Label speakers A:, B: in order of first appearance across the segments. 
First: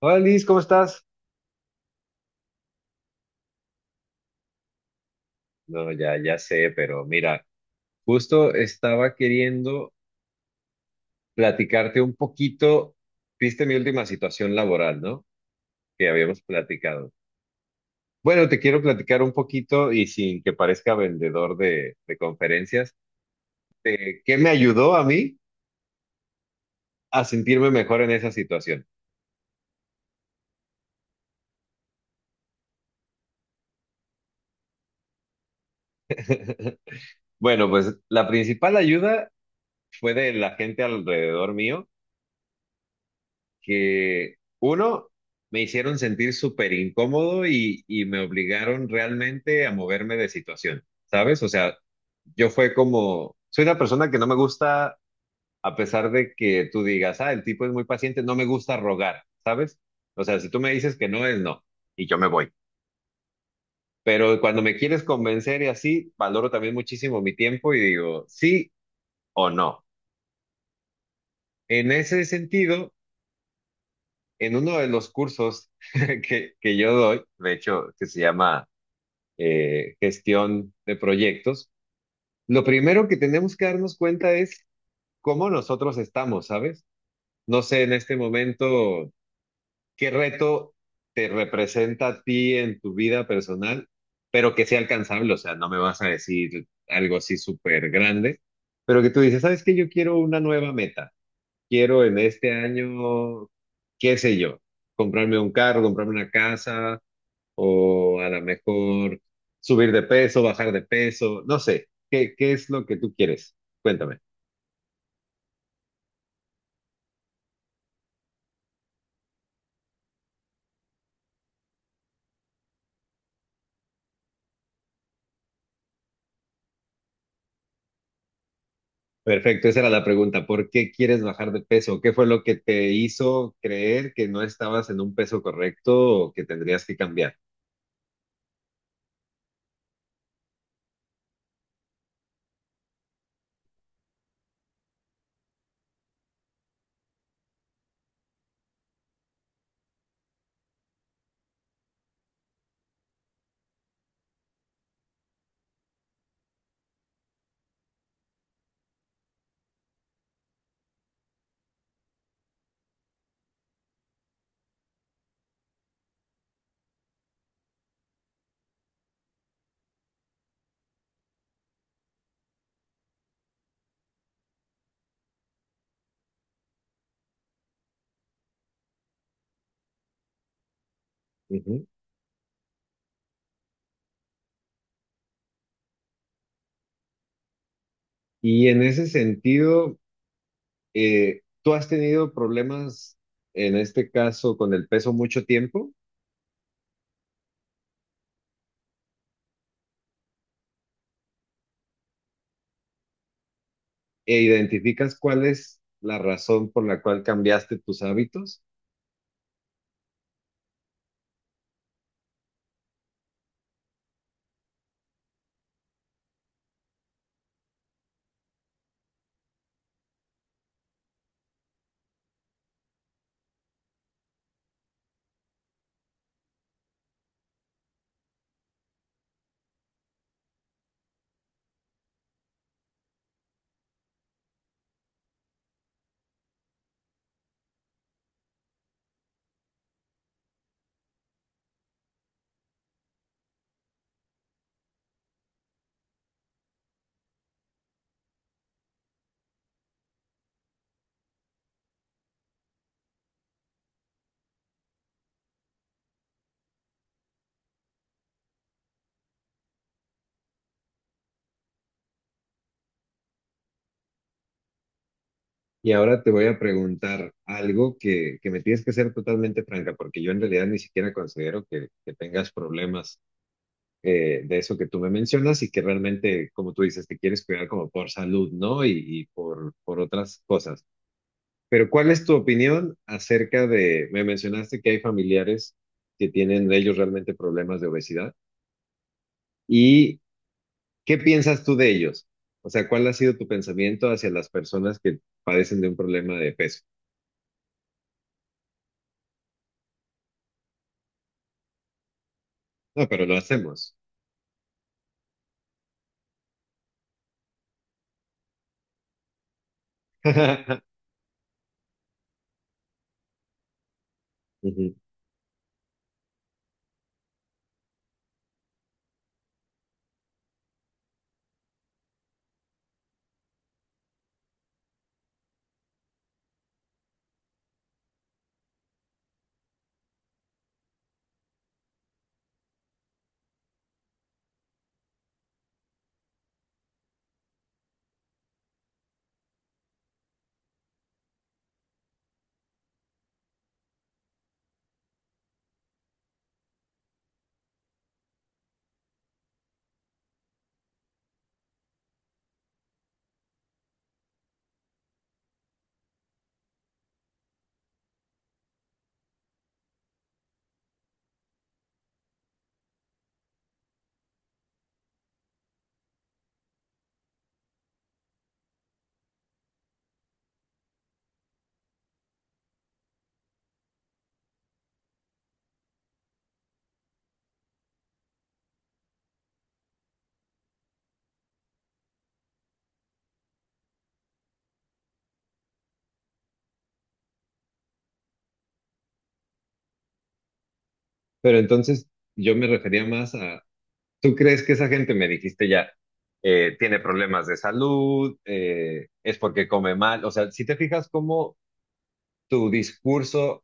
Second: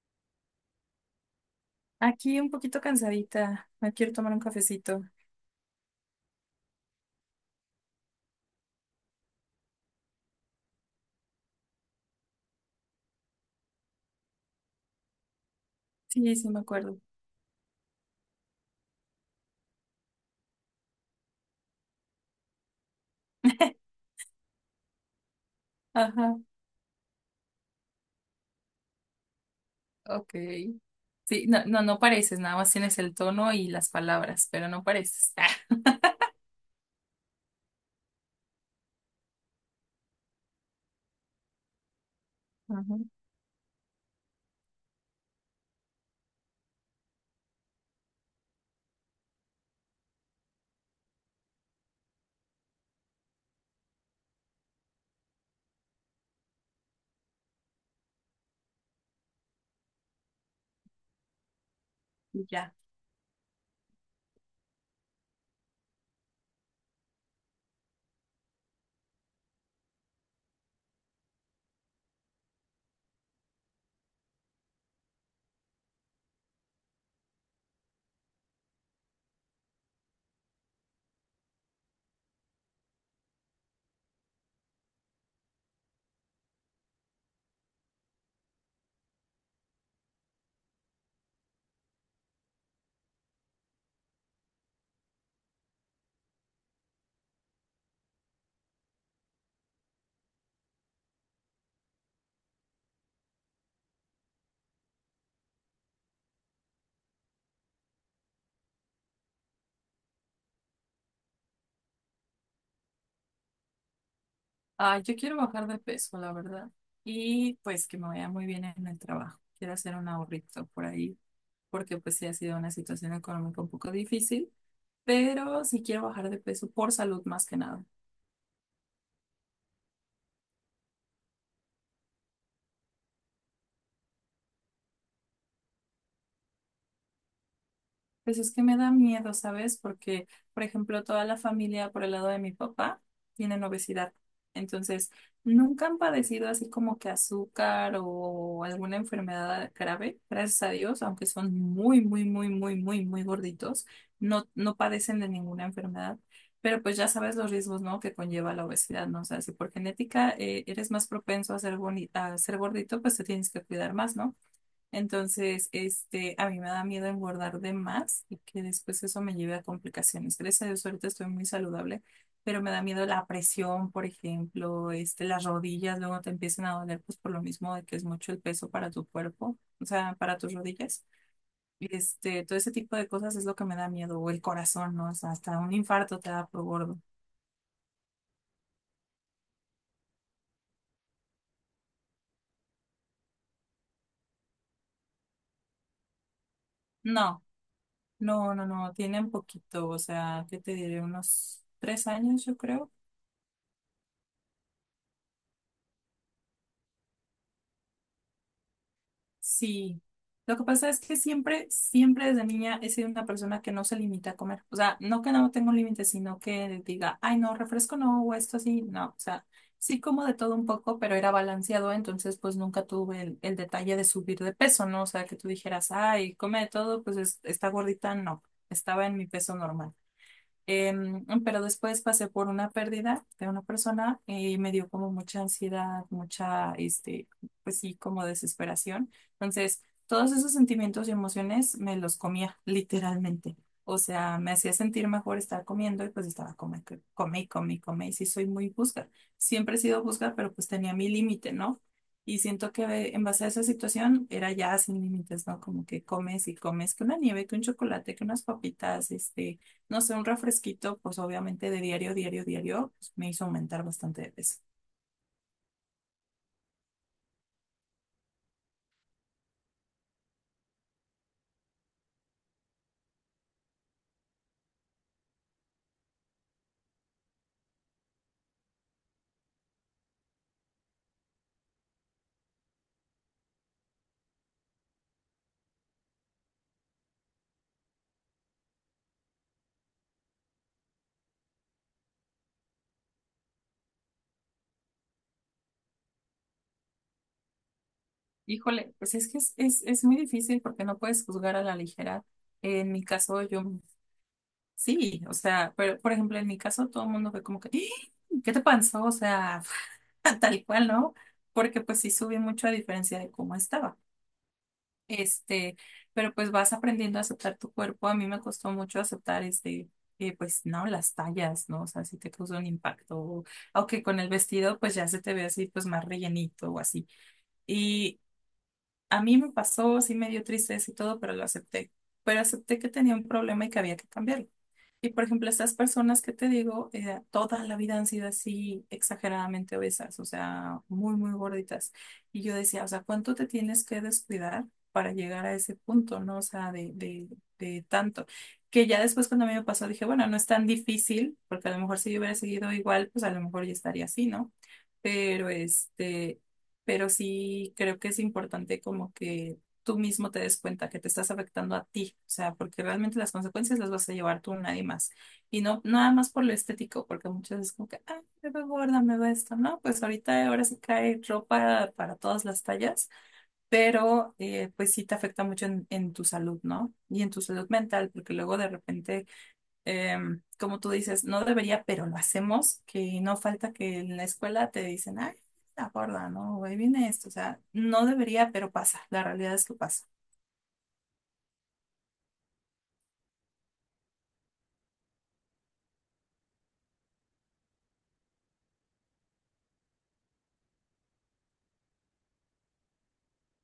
A: Hola Liz, ¿cómo estás?
B: Aquí un poquito cansadita. Me quiero tomar un cafecito.
A: No, ya, ya sé, pero mira, justo estaba queriendo platicarte un poquito, viste mi última situación laboral, ¿no? Que
B: Sí,
A: habíamos
B: sí, me acuerdo.
A: platicado. Bueno, te quiero platicar un poquito y sin que parezca vendedor de conferencias, ¿qué me ayudó a mí
B: Ajá,
A: a sentirme mejor en esa situación?
B: ok. Sí, no, no, no pareces, nada más tienes el tono y las palabras, pero no pareces. Ah,
A: Bueno, pues la principal ayuda fue de la gente alrededor mío
B: ajá,
A: que uno, me hicieron sentir súper incómodo y me obligaron realmente a moverme de situación, ¿sabes? O sea, yo fue como, soy una persona que no me gusta, a pesar de que tú digas, ah, el tipo es muy paciente, no me gusta rogar, ¿sabes? O sea, si tú me dices que no es no, y yo me
B: y
A: voy.
B: ya.
A: Pero cuando me quieres convencer y así, valoro también muchísimo mi tiempo y digo, sí o no. En ese sentido, en uno de los cursos que yo doy, de hecho, que se llama gestión de proyectos, lo primero que tenemos que darnos cuenta es cómo nosotros estamos, ¿sabes? No sé en este momento qué reto te representa a ti en tu vida personal, pero que sea alcanzable, o sea, no me vas a decir algo así súper grande, pero que tú dices, ¿sabes qué? Yo quiero una nueva meta quiero en este año, qué sé yo, comprarme un carro, comprarme una casa o a lo mejor subir de peso, bajar de peso, no sé, ¿qué es lo que tú quieres? Cuéntame.
B: Ah, yo quiero bajar de peso, la verdad. Y pues que me vaya muy bien en el trabajo. Quiero hacer un ahorrito por ahí, porque pues sí ha sido una situación económica un poco difícil, pero sí quiero bajar de peso por salud más que nada.
A: Perfecto, esa era la pregunta. ¿Por qué quieres bajar de peso? ¿Qué fue lo que te hizo creer que no estabas en un peso correcto o que tendrías que cambiar?
B: Pues es que me da miedo, ¿sabes? Porque, por ejemplo, toda la familia por el lado de mi papá tienen obesidad. Entonces, nunca han padecido así como que azúcar o alguna enfermedad grave, gracias a Dios, aunque son muy, muy, muy, muy, muy, muy gorditos, no, no padecen de ninguna enfermedad. Pero pues ya sabes los riesgos, ¿no? Que conlleva la obesidad, ¿no? O sea, si por genética eres más propenso a ser a ser gordito, pues te tienes que cuidar más, ¿no? Entonces, a mí me da miedo engordar de más y que después eso me lleve a complicaciones. Gracias a Dios, ahorita estoy muy saludable, pero me da miedo la presión, por ejemplo, las rodillas luego te empiezan a doler, pues por lo mismo de que es mucho el peso para tu cuerpo, o sea, para tus rodillas.
A: Ujú.
B: Y, todo ese tipo de cosas es lo que me da miedo, o el corazón, ¿no? O sea, hasta un infarto te da por gordo.
A: Y en ese sentido, ¿tú has tenido problemas, en este caso, con el peso mucho tiempo?
B: No, no, no, no, tienen poquito, o sea, ¿qué te diré? Unos 3 años, yo creo.
A: E identificas cuál es la razón por la cual cambiaste tus hábitos.
B: Sí, lo que pasa es que siempre, siempre desde niña he sido una persona que no se limita a comer. O sea, no que no tengo límites, sino que diga, ay, no, refresco no, o esto así, no. O sea, sí como de todo un poco, pero era balanceado, entonces pues nunca tuve el detalle de subir de peso, ¿no? O sea, que tú dijeras, ay, come de todo, pues está gordita, no, estaba en mi peso normal. Pero después pasé por una pérdida de una persona y me dio como mucha ansiedad, mucha, pues sí, como desesperación. Entonces, todos esos sentimientos y emociones me los comía, literalmente. O sea, me hacía sentir mejor estar comiendo y pues estaba come, come y come y come. Y sí, soy muy busca. Siempre he sido busca, pero pues tenía mi límite, ¿no? Y siento que en base a esa situación era ya sin límites, ¿no? Como que comes y comes que una nieve, que un chocolate, que unas papitas, no sé, un refresquito, pues obviamente de diario, diario, diario, pues, me hizo aumentar bastante de peso.
A: Y ahora te voy a preguntar algo que me tienes que ser totalmente franca, porque yo en realidad ni siquiera considero que tengas problemas de eso que tú me mencionas y que realmente, como tú dices, te quieres cuidar como por salud, ¿no? Y por otras cosas. Pero ¿cuál es tu opinión acerca de, me mencionaste que hay familiares que tienen ellos realmente problemas de obesidad y ¿qué piensas tú de ellos? O sea, ¿cuál ha sido tu pensamiento hacia las personas que padecen de un problema de peso?
B: Híjole, pues es que es muy difícil porque no puedes juzgar a la ligera. En mi
A: No, pero lo
B: caso, yo
A: hacemos.
B: sí, o sea, pero por ejemplo, en mi caso todo el mundo fue como que, "¡Ah! ¿qué te pasó? O sea, tal cual, ¿no? Porque pues sí subí mucho a diferencia de cómo estaba.
A: Ujú.
B: Este, pero pues vas aprendiendo a aceptar tu cuerpo. A mí me costó mucho aceptar pues no, las tallas, ¿no? O sea, si te causó un impacto, aunque con el vestido pues ya se te ve así pues más rellenito o así. Y a mí me pasó, sí me dio tristeza y todo, pero lo acepté. Pero acepté que tenía un problema y que había que cambiarlo. Y por ejemplo, estas personas que te digo, toda la vida han sido así exageradamente obesas, o sea, muy, muy gorditas. Y yo decía, o sea, ¿cuánto te tienes que descuidar para llegar a ese punto, ¿no? O sea, de tanto. Que ya después cuando a mí me pasó, dije, bueno, no es tan difícil, porque a lo mejor si yo hubiera seguido igual, pues a lo mejor ya estaría así, ¿no? Pero este, pero sí creo que es importante como que tú mismo te des cuenta que te estás afectando a ti, o sea, porque realmente las consecuencias las vas a llevar tú, nadie más. Y no nada más por lo estético, porque muchas veces como que, ah, me veo gorda, me veo esto, ¿no? Pues ahorita ahora sí cae ropa para todas las tallas, pero pues sí te afecta mucho en tu salud, ¿no? Y en tu salud mental, porque luego de repente, como tú dices, no debería, pero lo hacemos, que no falta que en la escuela te dicen, ay, la gorda, ¿no? Ahí viene esto, o sea, no debería, pero pasa, la realidad es que pasa.
A: Pero entonces yo me refería más a, ¿tú crees que esa gente, me dijiste ya, tiene problemas de salud, es porque come mal? O sea, si te fijas cómo tu discurso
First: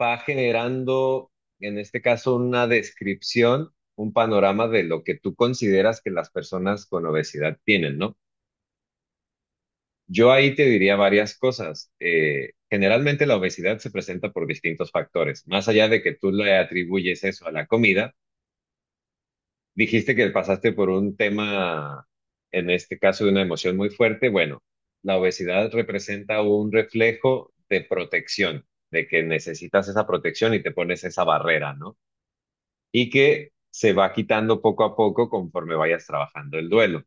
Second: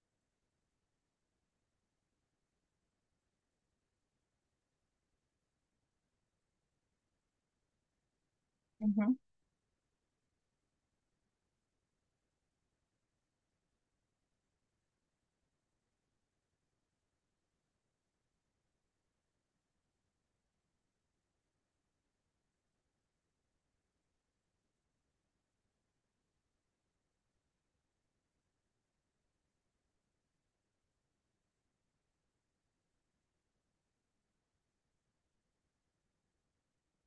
A: va generando, en este caso, una descripción, un panorama de lo que tú consideras que las personas con obesidad tienen, ¿no?
B: Ujú. O
A: Yo ahí te diría varias cosas. Generalmente la obesidad se presenta por distintos factores. Más allá de que tú le atribuyes eso a la comida, dijiste que pasaste por un tema, en este caso, de una emoción muy fuerte. Bueno, la obesidad representa un reflejo de protección, de que necesitas esa protección y te pones esa barrera, ¿no? Y que se va quitando poco a poco conforme vayas trabajando el duelo.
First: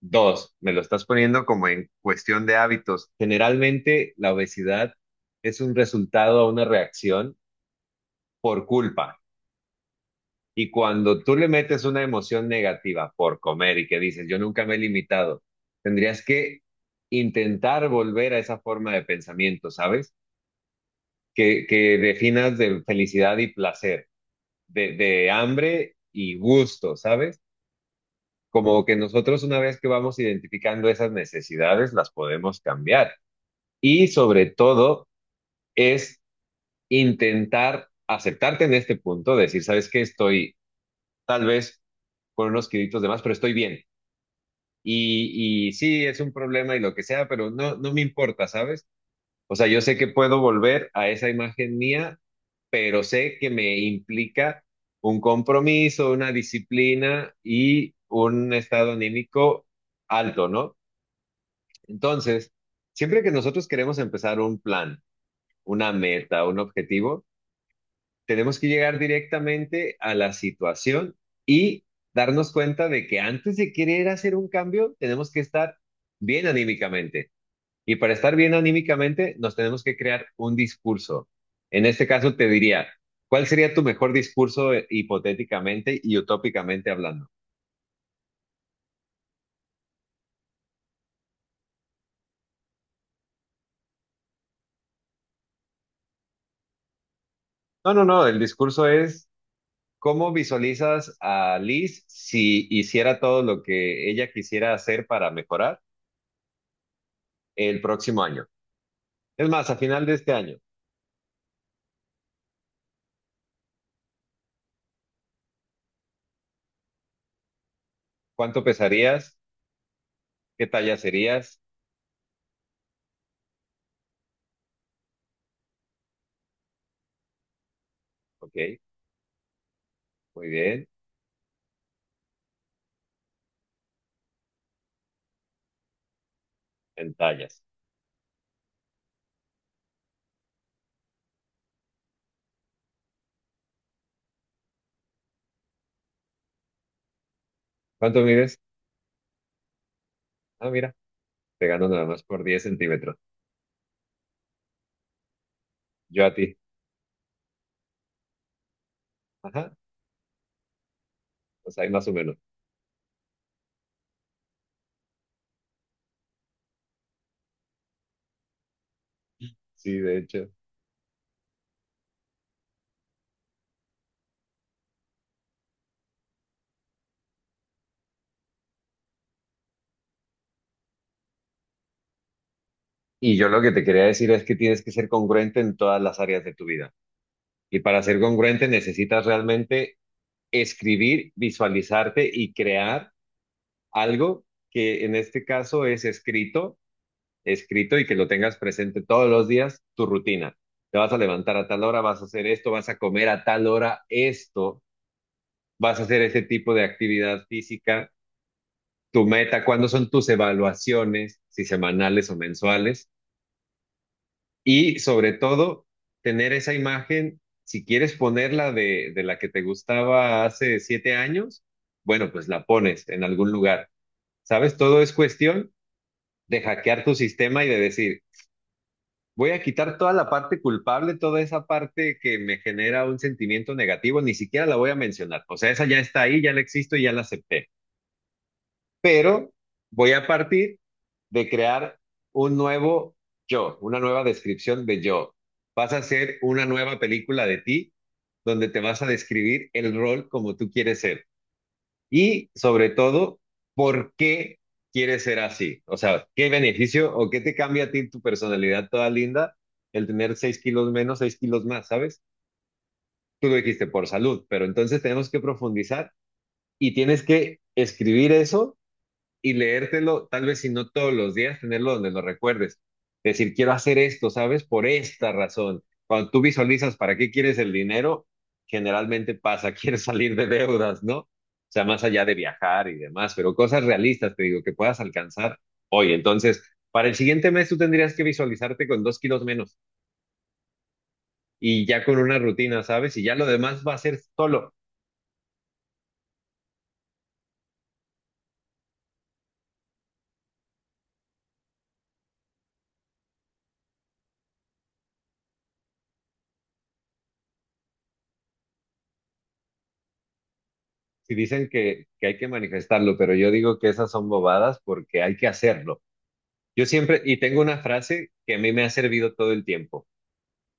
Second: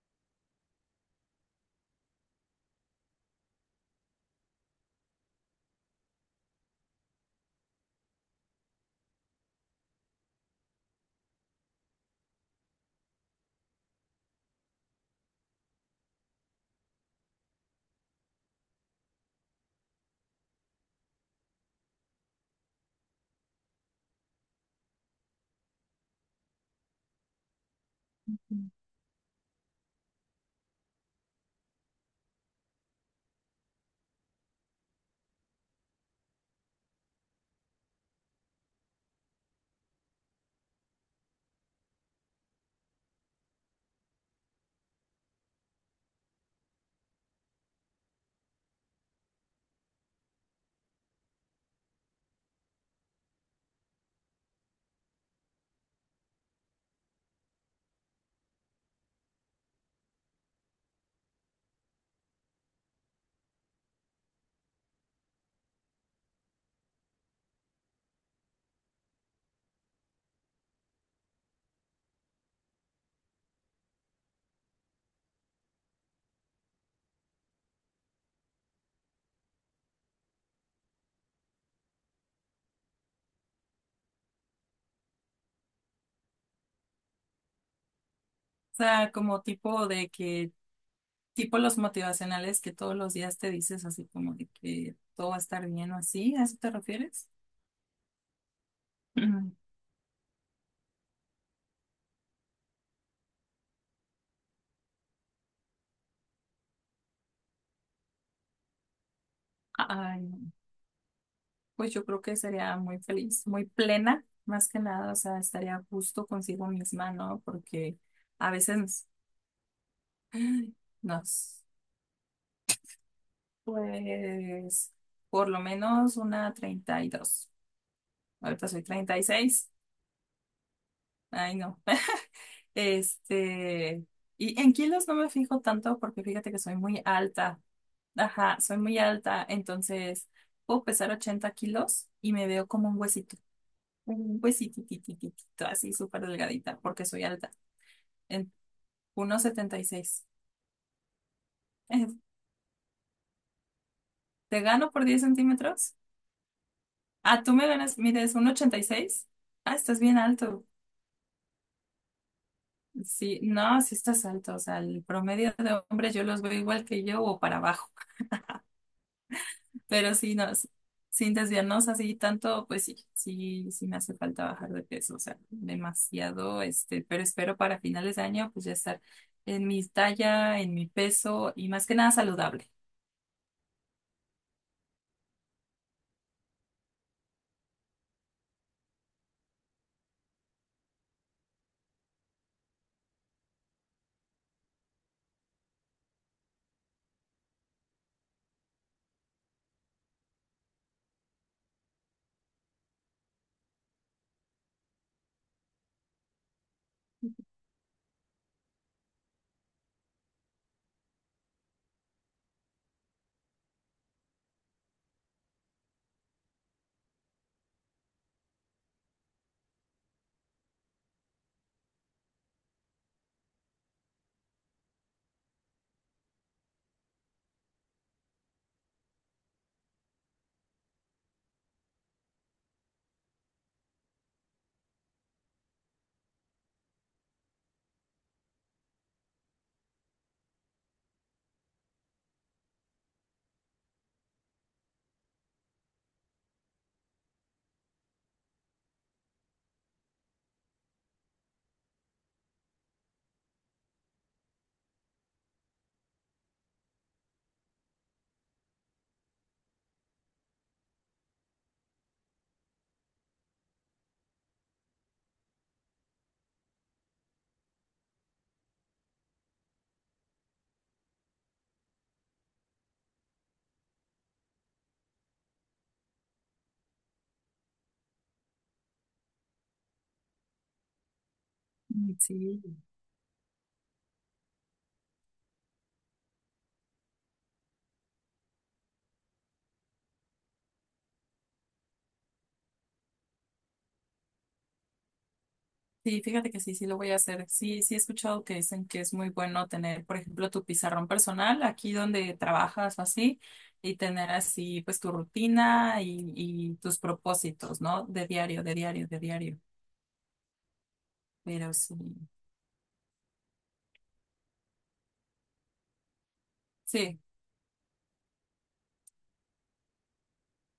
A: Dos, me lo estás poniendo como en cuestión de hábitos. Generalmente la obesidad es un resultado a una reacción por culpa. Y cuando tú le metes una emoción negativa por comer y que dices, yo nunca me he limitado, tendrías que intentar volver a esa forma de pensamiento, ¿sabes? Que definas de felicidad y placer, de hambre y gusto, ¿sabes? Como que nosotros una vez que vamos identificando esas necesidades, las podemos cambiar. Y sobre todo es intentar aceptarte en este punto, decir, sabes que estoy tal vez con unos kilitos de más, pero estoy bien. Y sí, es un problema y lo que sea, pero no, no me importa, ¿sabes? O sea, yo sé que puedo volver a esa imagen mía, pero sé que me implica un compromiso, una disciplina y un estado anímico alto, ¿no? Entonces, siempre que nosotros queremos empezar un plan, una meta, un objetivo, tenemos que llegar directamente a la situación y darnos cuenta de que antes de querer hacer un cambio, tenemos que estar bien anímicamente. Y para estar bien anímicamente, nos tenemos que crear un discurso. En este caso, te diría, ¿cuál sería tu mejor discurso hipotéticamente y utópicamente hablando?
B: sea, como tipo de que, tipo los motivacionales que todos los días te dices así como de que todo va a estar bien o así, ¿a eso te refieres?
A: No, no, no, el discurso es
B: Mm.
A: cómo visualizas a Liz si hiciera todo lo que ella quisiera hacer para mejorar el próximo año. Es más, a final de
B: Ay,
A: este
B: no.
A: año.
B: Pues yo creo que sería muy feliz, muy plena, más que nada, o sea, estaría justo consigo misma, ¿no? Porque a
A: ¿Cuánto
B: veces
A: pesarías? ¿Qué
B: ay,
A: talla serías?
B: nos, pues, por lo menos una 32.
A: Ok,
B: Ahorita soy 36.
A: muy bien,
B: Ay, no. Este, y en kilos no me fijo tanto porque fíjate que soy muy
A: en
B: alta.
A: tallas.
B: Ajá, soy muy alta, entonces puedo pesar 80 kilos y me veo como un huesito, un huesititititito, así súper delgadita porque soy alta,
A: ¿Cuánto
B: en
A: mides?
B: 1,76.
A: Ah, mira, te gano nada
B: Eh,
A: más por 10 cm.
B: ¿Te gano por 10 centímetros?
A: Yo a ti.
B: Ah, tú me ganas, mides 1,86.
A: Ajá,
B: Ah, estás bien alto.
A: pues ahí más o menos.
B: Sí, no, sí estás alto, o sea, el promedio de hombres yo los veo igual que yo o para abajo.
A: Sí,
B: Pero
A: de
B: sí,
A: hecho.
B: no, sin desviarnos así tanto, pues sí, sí, sí me hace falta bajar de peso, o sea, demasiado, pero espero para finales de año pues ya estar en mi talla, en mi peso y más que nada saludable.
A: Y yo lo que te quería decir es que tienes que ser congruente en todas las áreas de tu vida. Y para ser congruente necesitas realmente escribir, visualizarte y crear algo que en este caso es escrito y que lo tengas presente todos los días, tu rutina. Te vas a levantar a tal hora, vas a hacer esto, vas a comer a tal hora esto, vas a hacer ese tipo de actividad física, tu meta, cuándo son tus evaluaciones, si semanales o mensuales, y sobre todo, tener esa imagen, si quieres ponerla de la que te gustaba hace 7 años, bueno, pues la pones en algún lugar. ¿Sabes? Todo es cuestión de hackear tu sistema y de decir, voy a quitar toda la parte culpable, toda esa parte que me genera un sentimiento negativo, ni siquiera la voy a mencionar. O sea, esa ya está ahí, ya la existo y ya la acepté. Pero voy a partir de crear un nuevo yo, una nueva descripción de yo. Vas a hacer una nueva película de ti donde te vas a describir el rol como tú quieres ser. Y sobre todo, ¿por qué quieres ser así? O sea, ¿qué beneficio o qué te cambia a ti tu personalidad toda linda el tener 6 kilos menos, 6 kilos más, ¿sabes? Tú lo dijiste por salud, pero entonces tenemos que profundizar y tienes que escribir eso y leértelo, tal vez si no todos los días, tenerlo donde lo recuerdes. Decir, quiero hacer esto, ¿sabes? Por esta razón. Cuando tú visualizas para qué quieres el dinero, generalmente pasa, quieres salir de deudas, ¿no? O sea, más
B: Mm,
A: allá de
B: sí,
A: viajar y demás, pero cosas realistas, te digo, que puedas alcanzar hoy. Entonces, para el siguiente mes tú tendrías que visualizarte con 2 kilos menos y ya con una rutina, ¿sabes? Y ya lo demás va a ser solo.
B: sí, fíjate que sí, sí lo voy a hacer. Sí, sí he escuchado que dicen que es muy bueno tener, por ejemplo, tu pizarrón personal aquí donde trabajas o así, y tener así pues tu rutina y tus propósitos, ¿no? De diario, de diario, de diario.
A: Si dicen
B: Pero sí.
A: que hay que manifestarlo, pero yo digo que esas son bobadas porque hay que hacerlo. Yo
B: Sí,
A: siempre, y tengo una frase que a mí me ha servido todo el tiempo.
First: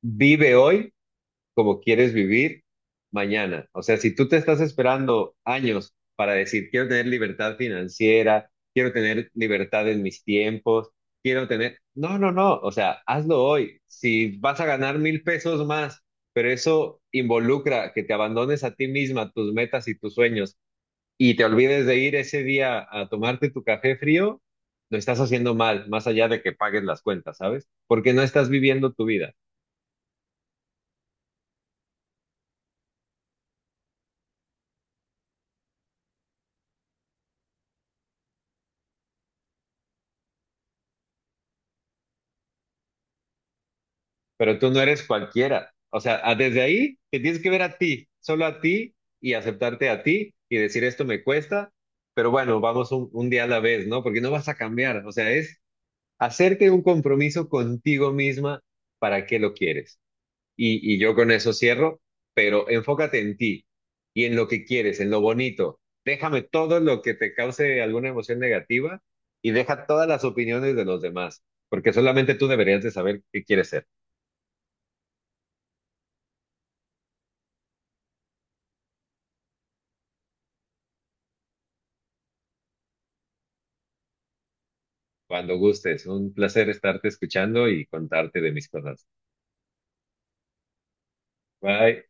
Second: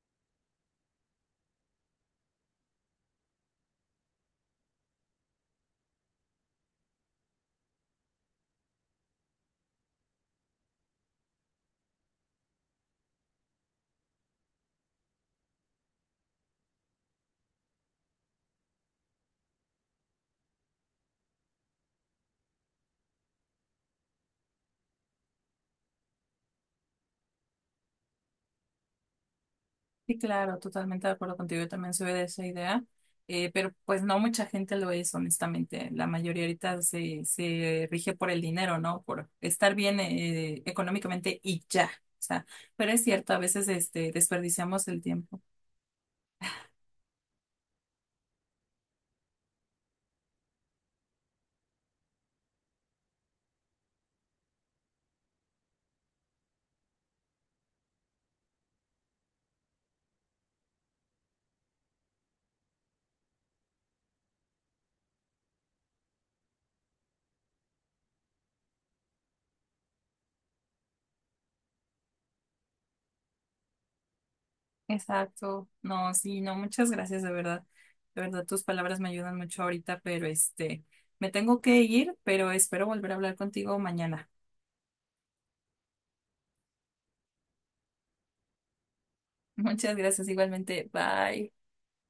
A: Vive hoy como quieres vivir mañana. O sea, si tú te estás esperando años para decir, quiero tener libertad financiera, quiero tener libertad en mis tiempos, quiero tener... No, no, no. O sea, hazlo hoy. Si vas a ganar 1000 pesos más, pero eso involucra que te abandones a ti misma, tus metas y tus sueños y te olvides de ir ese día a tomarte tu café frío, lo estás haciendo mal, más allá de que pagues las cuentas, ¿sabes? Porque no estás viviendo tu vida,
B: sí, claro, totalmente de acuerdo contigo. Yo también soy de esa idea, pero pues no mucha gente lo es, honestamente. La mayoría ahorita se rige por el dinero, ¿no? Por estar bien económicamente y ya. O sea, pero es cierto, a veces
A: pero tú no
B: desperdiciamos
A: eres
B: el tiempo.
A: cualquiera. O sea, a- desde ahí te tienes que ver a ti, solo a ti y aceptarte a ti y decir esto me cuesta, pero bueno, vamos un día a la vez, ¿no? Porque no vas a cambiar. O sea, es hacerte un compromiso contigo misma para qué lo quieres. Y, y yo con eso cierro, pero enfócate en ti y en lo que quieres, en lo bonito. Déjame todo lo que te cause alguna emoción negativa y deja todas las opiniones de los demás, porque solamente tú deberías de saber qué quieres ser.
B: Exacto. No, sí, no, muchas gracias, de verdad. De verdad, tus palabras me ayudan mucho ahorita, pero me tengo que ir, pero espero volver a hablar contigo mañana.
A: Cuando gustes, un placer estarte escuchando y contarte de mis cosas.
B: Muchas gracias, igualmente. Bye.
A: Bye.